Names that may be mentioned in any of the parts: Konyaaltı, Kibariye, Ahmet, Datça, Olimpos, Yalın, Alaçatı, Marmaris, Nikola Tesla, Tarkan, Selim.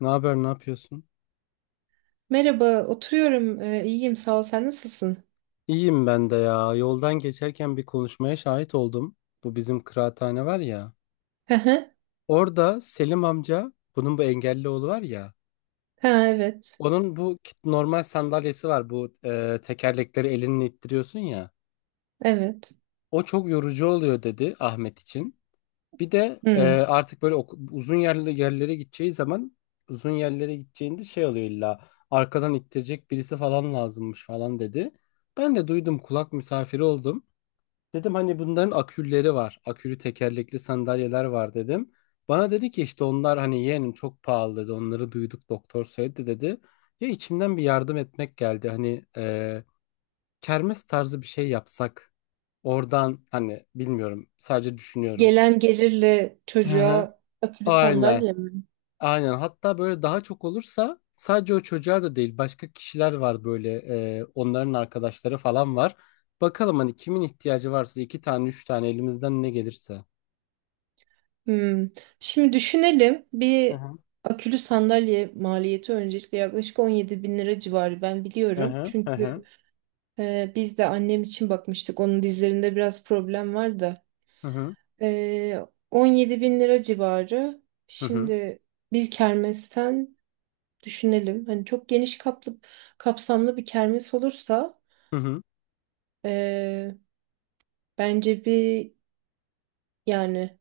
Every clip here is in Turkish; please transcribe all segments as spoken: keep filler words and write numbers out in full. Ne haber, ne yapıyorsun? Merhaba, oturuyorum. Ee, iyiyim, sağ ol. Sen nasılsın? İyiyim ben de ya. Yoldan geçerken bir konuşmaya şahit oldum. Bu bizim kıraathane var ya. Hı hı. Orada Selim amca, bunun bu engelli oğlu var ya. Ha, evet. Onun bu kit- normal sandalyesi var. Bu e, tekerlekleri elinle ittiriyorsun ya. Evet. O çok yorucu oluyor dedi Ahmet için. Bir de e, Hmm. artık böyle oku- uzun yerli yerlere gideceği zaman uzun yerlere gideceğinde şey oluyor illa arkadan ittirecek birisi falan lazımmış falan dedi. Ben de duydum kulak misafiri oldum. Dedim hani bunların akülleri var. Akülü tekerlekli sandalyeler var dedim. Bana dedi ki işte onlar hani yeğenim çok pahalı dedi. Onları duyduk doktor söyledi dedi. Ya içimden bir yardım etmek geldi. Hani e, kermes tarzı bir şey yapsak. Oradan hani bilmiyorum sadece düşünüyorum. Gelen gelirle Hı hı. çocuğa akülü Aynen. sandalye mi? Aynen. Hatta böyle daha çok olursa sadece o çocuğa da değil başka kişiler var böyle e, onların arkadaşları falan var. Bakalım hani kimin ihtiyacı varsa iki tane üç tane elimizden ne gelirse. Hmm. Şimdi düşünelim. Hı Bir hı. akülü sandalye maliyeti öncelikle yaklaşık on yedi bin lira civarı ben Hı biliyorum. hı. Hı hı. Çünkü e, biz de annem için bakmıştık. Onun dizlerinde biraz problem var da. Hı hı. E, on yedi bin lira civarı. Hı hı. Şimdi bir kermesten düşünelim. Hani çok geniş kaplı, kapsamlı bir kermes olursa Hı hı. eee, bence bir yani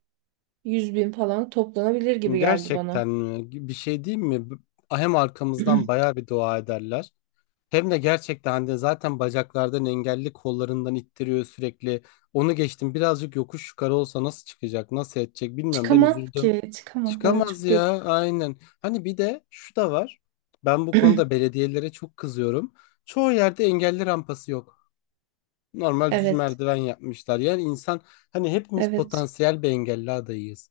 yüz bin falan toplanabilir gibi geldi bana. Gerçekten mi? Bir şey diyeyim mi? B- Hem arkamızdan bayağı bir dua ederler. Hem de gerçekten hani zaten bacaklardan engelli kollarından ittiriyor sürekli. Onu geçtim birazcık yokuş yukarı olsa nasıl çıkacak nasıl edecek bilmiyorum ben Çıkamaz üzüldüm. ki. Çıkamaz. Evet, Çıkamaz çok ya yazık. aynen. Hani bir de şu da var. Ben bu konuda belediyelere çok kızıyorum. Çoğu yerde engelli rampası yok. Normal düz Evet. merdiven yapmışlar. Yani insan hani hepimiz Evet. potansiyel bir engelli adayıyız.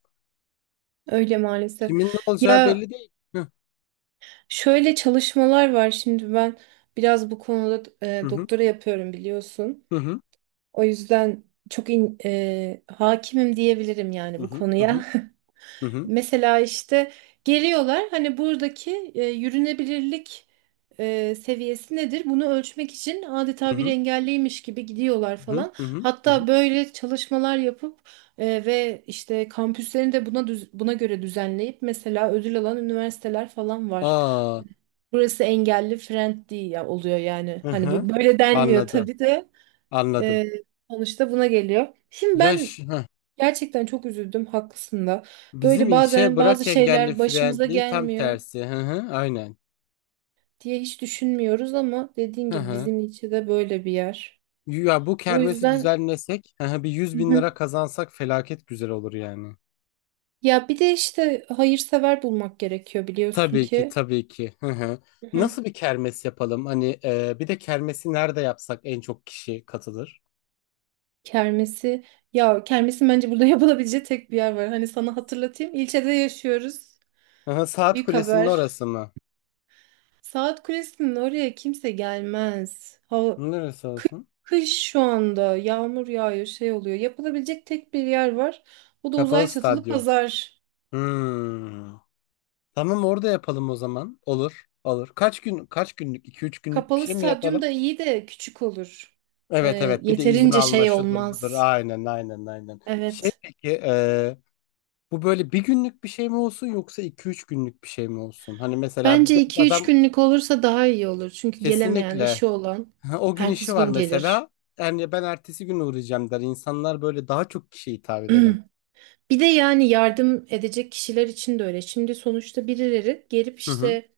Öyle maalesef. Kimin ne olacağı Ya belli değil. Hı şöyle çalışmalar var. Şimdi ben biraz bu konuda e, hı. doktora yapıyorum biliyorsun. Hı hı. O yüzden çok in- e, hakimim diyebilirim Hı yani bu hı. Hı konuya. hı. Hı Mesela işte geliyorlar hani buradaki e, yürünebilirlik e, seviyesi nedir? Bunu ölçmek için adeta bir hı. engelliymiş gibi gidiyorlar Hı falan. hı. Hı. Hatta böyle çalışmalar yapıp e, ve işte kampüslerini de buna düz- buna göre düzenleyip mesela ödül alan üniversiteler falan var. Aa, Burası engelli friendly ya oluyor yani. hı Hani hı. bu böyle denmiyor Anladım. tabii de, Anladım. e, sonuçta buna geliyor. Şimdi Yaş ben hı. Gerçekten çok üzüldüm, haklısın da. Bizim Böyle ilçeye bazen bazı bırak engelli şeyler başımıza friendly tam gelmiyor tersi. Hı hı. Aynen. diye hiç düşünmüyoruz ama dediğin Hı gibi hı. bizim için de böyle bir yer. Ya bu O kermesi yüzden. düzenlesek, hı hı, bir yüz Hı bin hı. lira kazansak felaket güzel olur yani. Ya bir de işte hayırsever bulmak gerekiyor biliyorsun Tabii ki, ki. tabii ki. Hı hı. Hı hı. Nasıl bir kermes yapalım? Hani e, bir de kermesi nerede yapsak en çok kişi katılır? Kermesi Ya kermesin bence burada yapılabileceği tek bir yer var. Hani sana hatırlatayım. İlçede yaşıyoruz. Hı hı, Saat Büyük Kulesi'nin haber. orası mı? Saat Kulesi'nin oraya kimse gelmez. Hava, Neresi kı- olsun? Kış şu anda yağmur yağıyor şey oluyor. Yapılabilecek tek bir yer var. O da Kapalı uzay çatılı stadyum. pazar. Hmm. Tamam orada yapalım o zaman. Olur, olur. Kaç gün, kaç günlük? iki üç günlük bir Kapalı şey mi stadyum yapalım? da iyi de küçük olur. Ee, Evet evet bir de izin Yeterince alma şey şudur budur. olmaz. Aynen aynen aynen. Şey Evet. peki e, bu böyle bir günlük bir şey mi olsun yoksa iki üç günlük bir şey mi olsun? Hani mesela Bence bir iki üç adam günlük olursa daha iyi olur. Çünkü gelemeyen kesinlikle. işi olan Ha, o gün işi ertesi var gün gelir. mesela. Yani ben ertesi gün uğrayacağım der. İnsanlar böyle daha çok kişiye hitap edelim. Bir de yani yardım edecek kişiler için de öyle. Şimdi sonuçta birileri gelip Hı hı. işte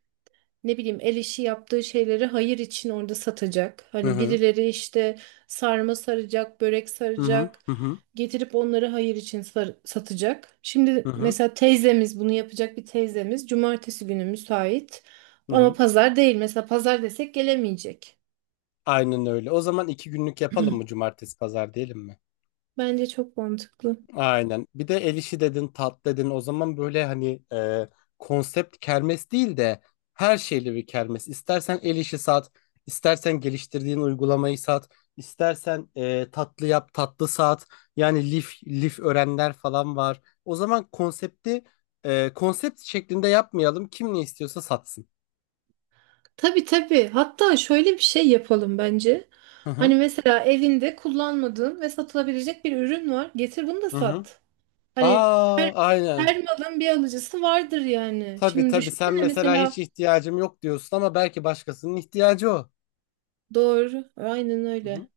ne bileyim el işi yaptığı şeyleri hayır için orada satacak. Hı Hani hı. birileri işte sarma saracak, börek Hı hı. saracak, Hı hı. getirip onları hayır için sar- satacak. Hı Şimdi hı. mesela teyzemiz bunu yapacak, bir teyzemiz cumartesi günü müsait Hı ama hı. pazar değil. Mesela pazar desek gelemeyecek. Aynen öyle. O zaman iki günlük yapalım mı cumartesi pazar diyelim mi? Bence çok mantıklı. Aynen. Bir de el işi dedin, tat dedin. O zaman böyle hani e, konsept kermes değil de her şeyli bir kermes. İstersen el işi sat, istersen geliştirdiğin uygulamayı sat, istersen e, tatlı yap, tatlı sat. Yani lif, lif öğrenler falan var. O zaman konsepti e, konsept şeklinde yapmayalım. Kim ne istiyorsa satsın. Tabii tabii. Hatta şöyle bir şey yapalım bence. Hı Hani hı. mesela evinde kullanmadığın ve satılabilecek bir ürün var. Getir bunu da Hı hı. sat. Hani her Aa, aynen. her malın bir alıcısı vardır yani. Tabii Şimdi tabii sen düşünsene mesela hiç mesela ihtiyacım yok diyorsun ama belki başkasının ihtiyacı o. doğru, aynen Hı hı. öyle.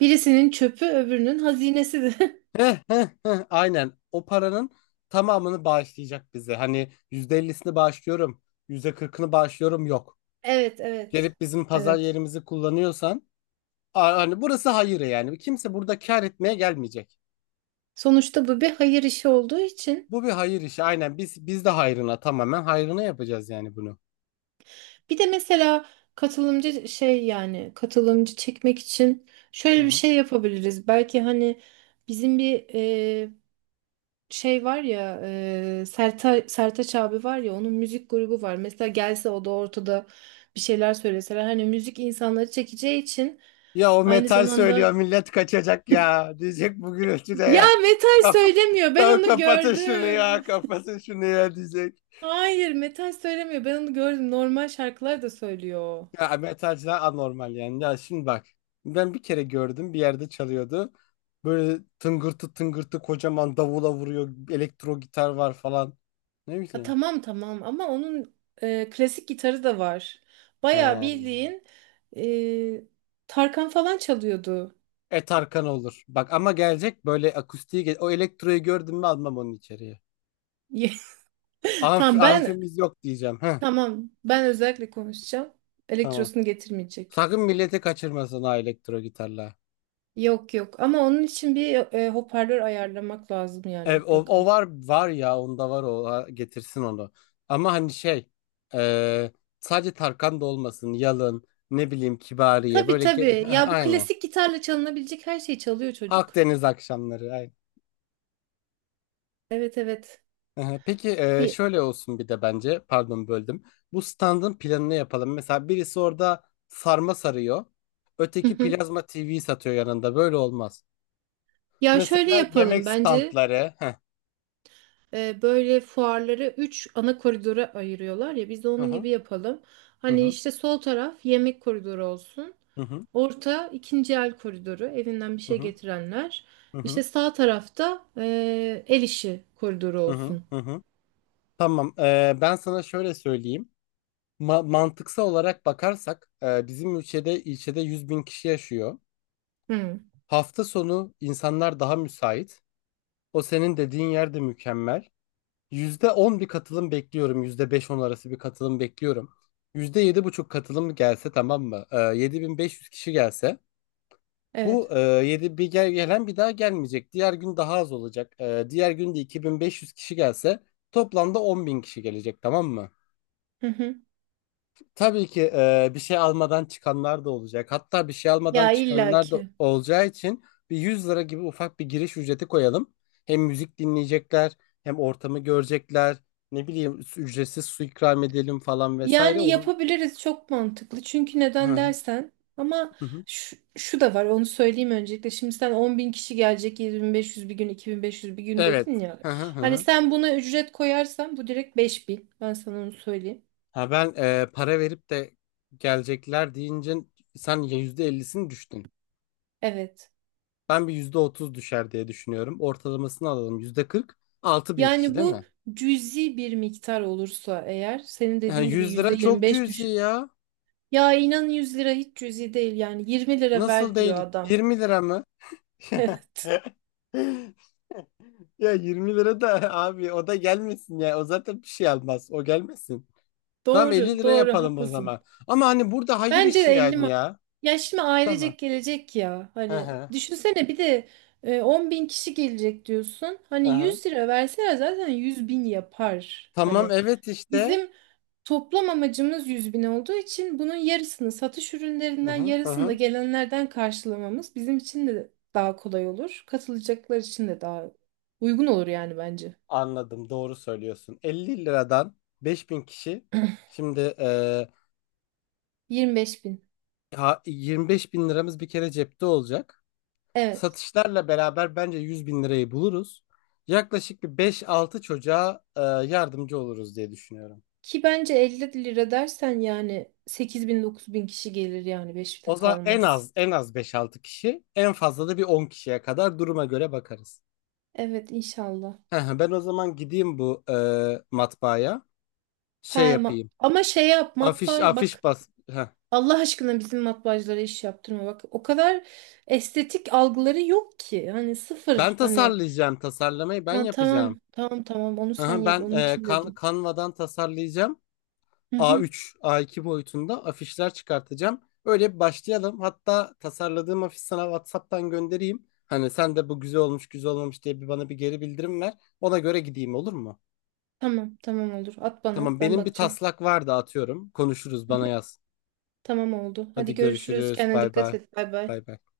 Birisinin çöpü öbürünün hazinesidir. Heh, heh, heh, aynen. O paranın tamamını bağışlayacak bize. Hani yüzde ellisini bağışlıyorum, yüzde kırkını bağışlıyorum yok. Evet, evet. Gelip bizim pazar Evet. yerimizi kullanıyorsan, a- hani burası hayır yani. Kimse burada kar etmeye gelmeyecek. Sonuçta bu bir hayır işi olduğu için. Bu bir hayır işi. Aynen biz biz de hayrına tamamen hayrına yapacağız yani bunu. Bir de mesela katılımcı şey yani katılımcı çekmek için Hı şöyle bir hı. şey yapabiliriz. Belki hani bizim bir şey var ya, e, Serta, Sertaç abi var ya, onun müzik grubu var. Mesela gelse o da ortada bir şeyler söyleseler hani müzik insanları çekeceği için Ya o aynı metal söylüyor zamanda millet kaçacak ya. Diyecek bu gürültüde ya ya. metal Kap söylemiyor, ben kap- onu Kapatın şunu gördüm. ya, kapatın şunu ya diyecek. Hayır metal söylemiyor, ben onu gördüm, normal şarkılar da söylüyor. Ya metalciler anormal yani. Ya şimdi bak. Ben bir kere gördüm bir yerde çalıyordu. Böyle tıngırtı tıngırtı kocaman davula vuruyor. Elektro gitar var falan. Ne Ha, bileyim. tamam tamam, ama onun e, klasik gitarı da var. Bayağı He. bildiğin e, Tarkan falan çalıyordu. Et Arkan olur. Bak ama gelecek böyle akustiği. ge- O elektroyu gördüm mü almam onu içeriye. Amf Tamam ben amfimiz yok diyeceğim. Heh, Tamam, ben özellikle konuşacağım. tamam. Elektrosunu getirmeyecek. Sakın milleti kaçırmasın ha elektro gitarla. Yok yok, ama onun için bir e, hoparlör ayarlamak lazım yani Ev, o, o mutlaka. var var ya onda var o ha, getirsin onu. Ama hani şey e, sadece Tarkan da olmasın Yalın ne bileyim Kibariye Tabii böyle tabii. ge- Ya bu aynen klasik gitarla çalınabilecek her şeyi çalıyor çocuk. Akdeniz akşamları aynen. Evet evet. Aha, peki e, Bir... şöyle olsun bir de bence pardon böldüm. Bu standın planını yapalım. Mesela birisi orada sarma sarıyor. Hı Öteki hı. plazma T V satıyor yanında. Böyle olmaz. Ya şöyle Mesela yapalım yemek bence. standları. Heh. E, böyle fuarları üç ana koridora ayırıyorlar ya, biz de Hı onun hı. gibi yapalım. Hı Hani hı. işte sol taraf yemek koridoru olsun. Hı Orta ikinci el koridoru, evinden bir hı. şey Hı getirenler. hı. Hı İşte sağ tarafta e, el işi koridoru hı. Hı. olsun. Hı. Hı hı. Tamam. Eee, ben sana şöyle söyleyeyim. Ma- mantıksal olarak bakarsak eee, bizim ülkede ilçede yüz bin kişi yaşıyor. Hı, Hafta sonu insanlar daha müsait. O senin dediğin yer de mükemmel. Yüzde on bir katılım bekliyorum. Yüzde beş on arası bir katılım bekliyorum. Yüzde yedi buçuk katılım gelse tamam mı? Ee, Yedi bin beş yüz kişi gelse. Bu evet. eee yedi bir gel gelen bir daha gelmeyecek. Diğer gün daha az olacak. Eee, diğer gün de iki bin beş yüz kişi gelse toplamda on bin kişi gelecek tamam mı? Hı hı. Tabii ki e, bir şey almadan çıkanlar da olacak. Hatta bir şey almadan Ya çıkanlar da illaki. olacağı için bir yüz lira gibi ufak bir giriş ücreti koyalım. Hem müzik dinleyecekler, hem ortamı görecekler. Ne bileyim ücretsiz su ikram edelim falan vesaire. Yani Onun yapabiliriz, çok mantıklı. Çünkü hı neden hı, dersen ama hı hı. şu, şu da var, onu söyleyeyim öncelikle. Şimdi sen on bin kişi gelecek, yedi bin beş yüz bir gün iki bin beş yüz bir gün Evet. dedin ya. Hı hı, hı Hani hı. sen buna ücret koyarsan bu direkt beş bin, ben sana onu söyleyeyim. Ha ben e, para verip de gelecekler deyince sen yüzde ellisini düştün. Evet Ben bir yüzde otuz düşer diye düşünüyorum. Ortalamasını alalım yüzde kırk. Altı bin kişi yani değil mi? bu cüzi bir miktar olursa eğer, senin Ha, dediğin gibi yüz lira çok yüzde yirmi beş cüzi düşün. ya. Ya inan yüz lira hiç cüzi değil, yani yirmi lira Nasıl ver diyor değil? adam. yirmi lira mı? Evet, Ya yirmi lira da abi o da gelmesin ya. O zaten bir şey almaz. O gelmesin. Tamam elli doğru lira doğru yapalım o haklısın. zaman. Ama hani burada hayır Bence de işi elli yani ma- ya. ya şimdi Tamam. ailecek gelecek ya. Hı Hani hı. düşünsene bir de e, on bin kişi gelecek diyorsun. Hı Hani hı. yüz lira verseler zaten yüz bin yapar. Tamam Hani evet işte. bizim toplam amacımız yüz bin olduğu için bunun yarısını satış Hı ürünlerinden, hı. Hı yarısını da hı. gelenlerden karşılamamız bizim için de daha kolay olur. Katılacaklar için de daha uygun olur yani bence. Anladım doğru söylüyorsun. elli liradan beş bin kişi. Şimdi eee yirmi beş bin. ha- yirmi beş bin liramız bir kere cepte olacak. Evet. Satışlarla beraber bence yüz bin lirayı buluruz. Yaklaşık bir beş-altı çocuğa e, yardımcı oluruz diye düşünüyorum. Ki bence elli lira dersen yani sekiz bin dokuz bin kişi gelir, yani beşte O zaman en kalmaz. az en az beş-altı kişi, en fazla da bir on kişiye kadar duruma göre bakarız. Evet inşallah. Ben o zaman gideyim bu e, matbaaya. Şey He, ma- yapayım. ama şey yap, Afiş matbaa afiş bak, bas. Heh. Allah aşkına bizim matbaacılara iş yaptırma bak. O kadar estetik algıları yok ki. Hani sıfır Ben hani, tasarlayacağım tasarlamayı ben ha, yapacağım. tamam tamam tamam onu sen Aha, yap, ben onun e, için Can- dedim. Canva'dan tasarlayacağım. Hı hı, A üç, A iki boyutunda afişler çıkartacağım. Öyle bir başlayalım. Hatta tasarladığım afiş sana WhatsApp'tan göndereyim. Hani sen de bu güzel olmuş, güzel olmamış diye bir bana bir geri bildirim ver. Ona göre gideyim olur mu? tamam tamam olur, at bana, Tamam, ben benim bir bakacağım. taslak vardı atıyorum. Konuşuruz, Hı hı, bana yaz. tamam oldu. Hadi Hadi görüşürüz. görüşürüz. Kendine Bay dikkat bay. et. Bay bay. Bay bay.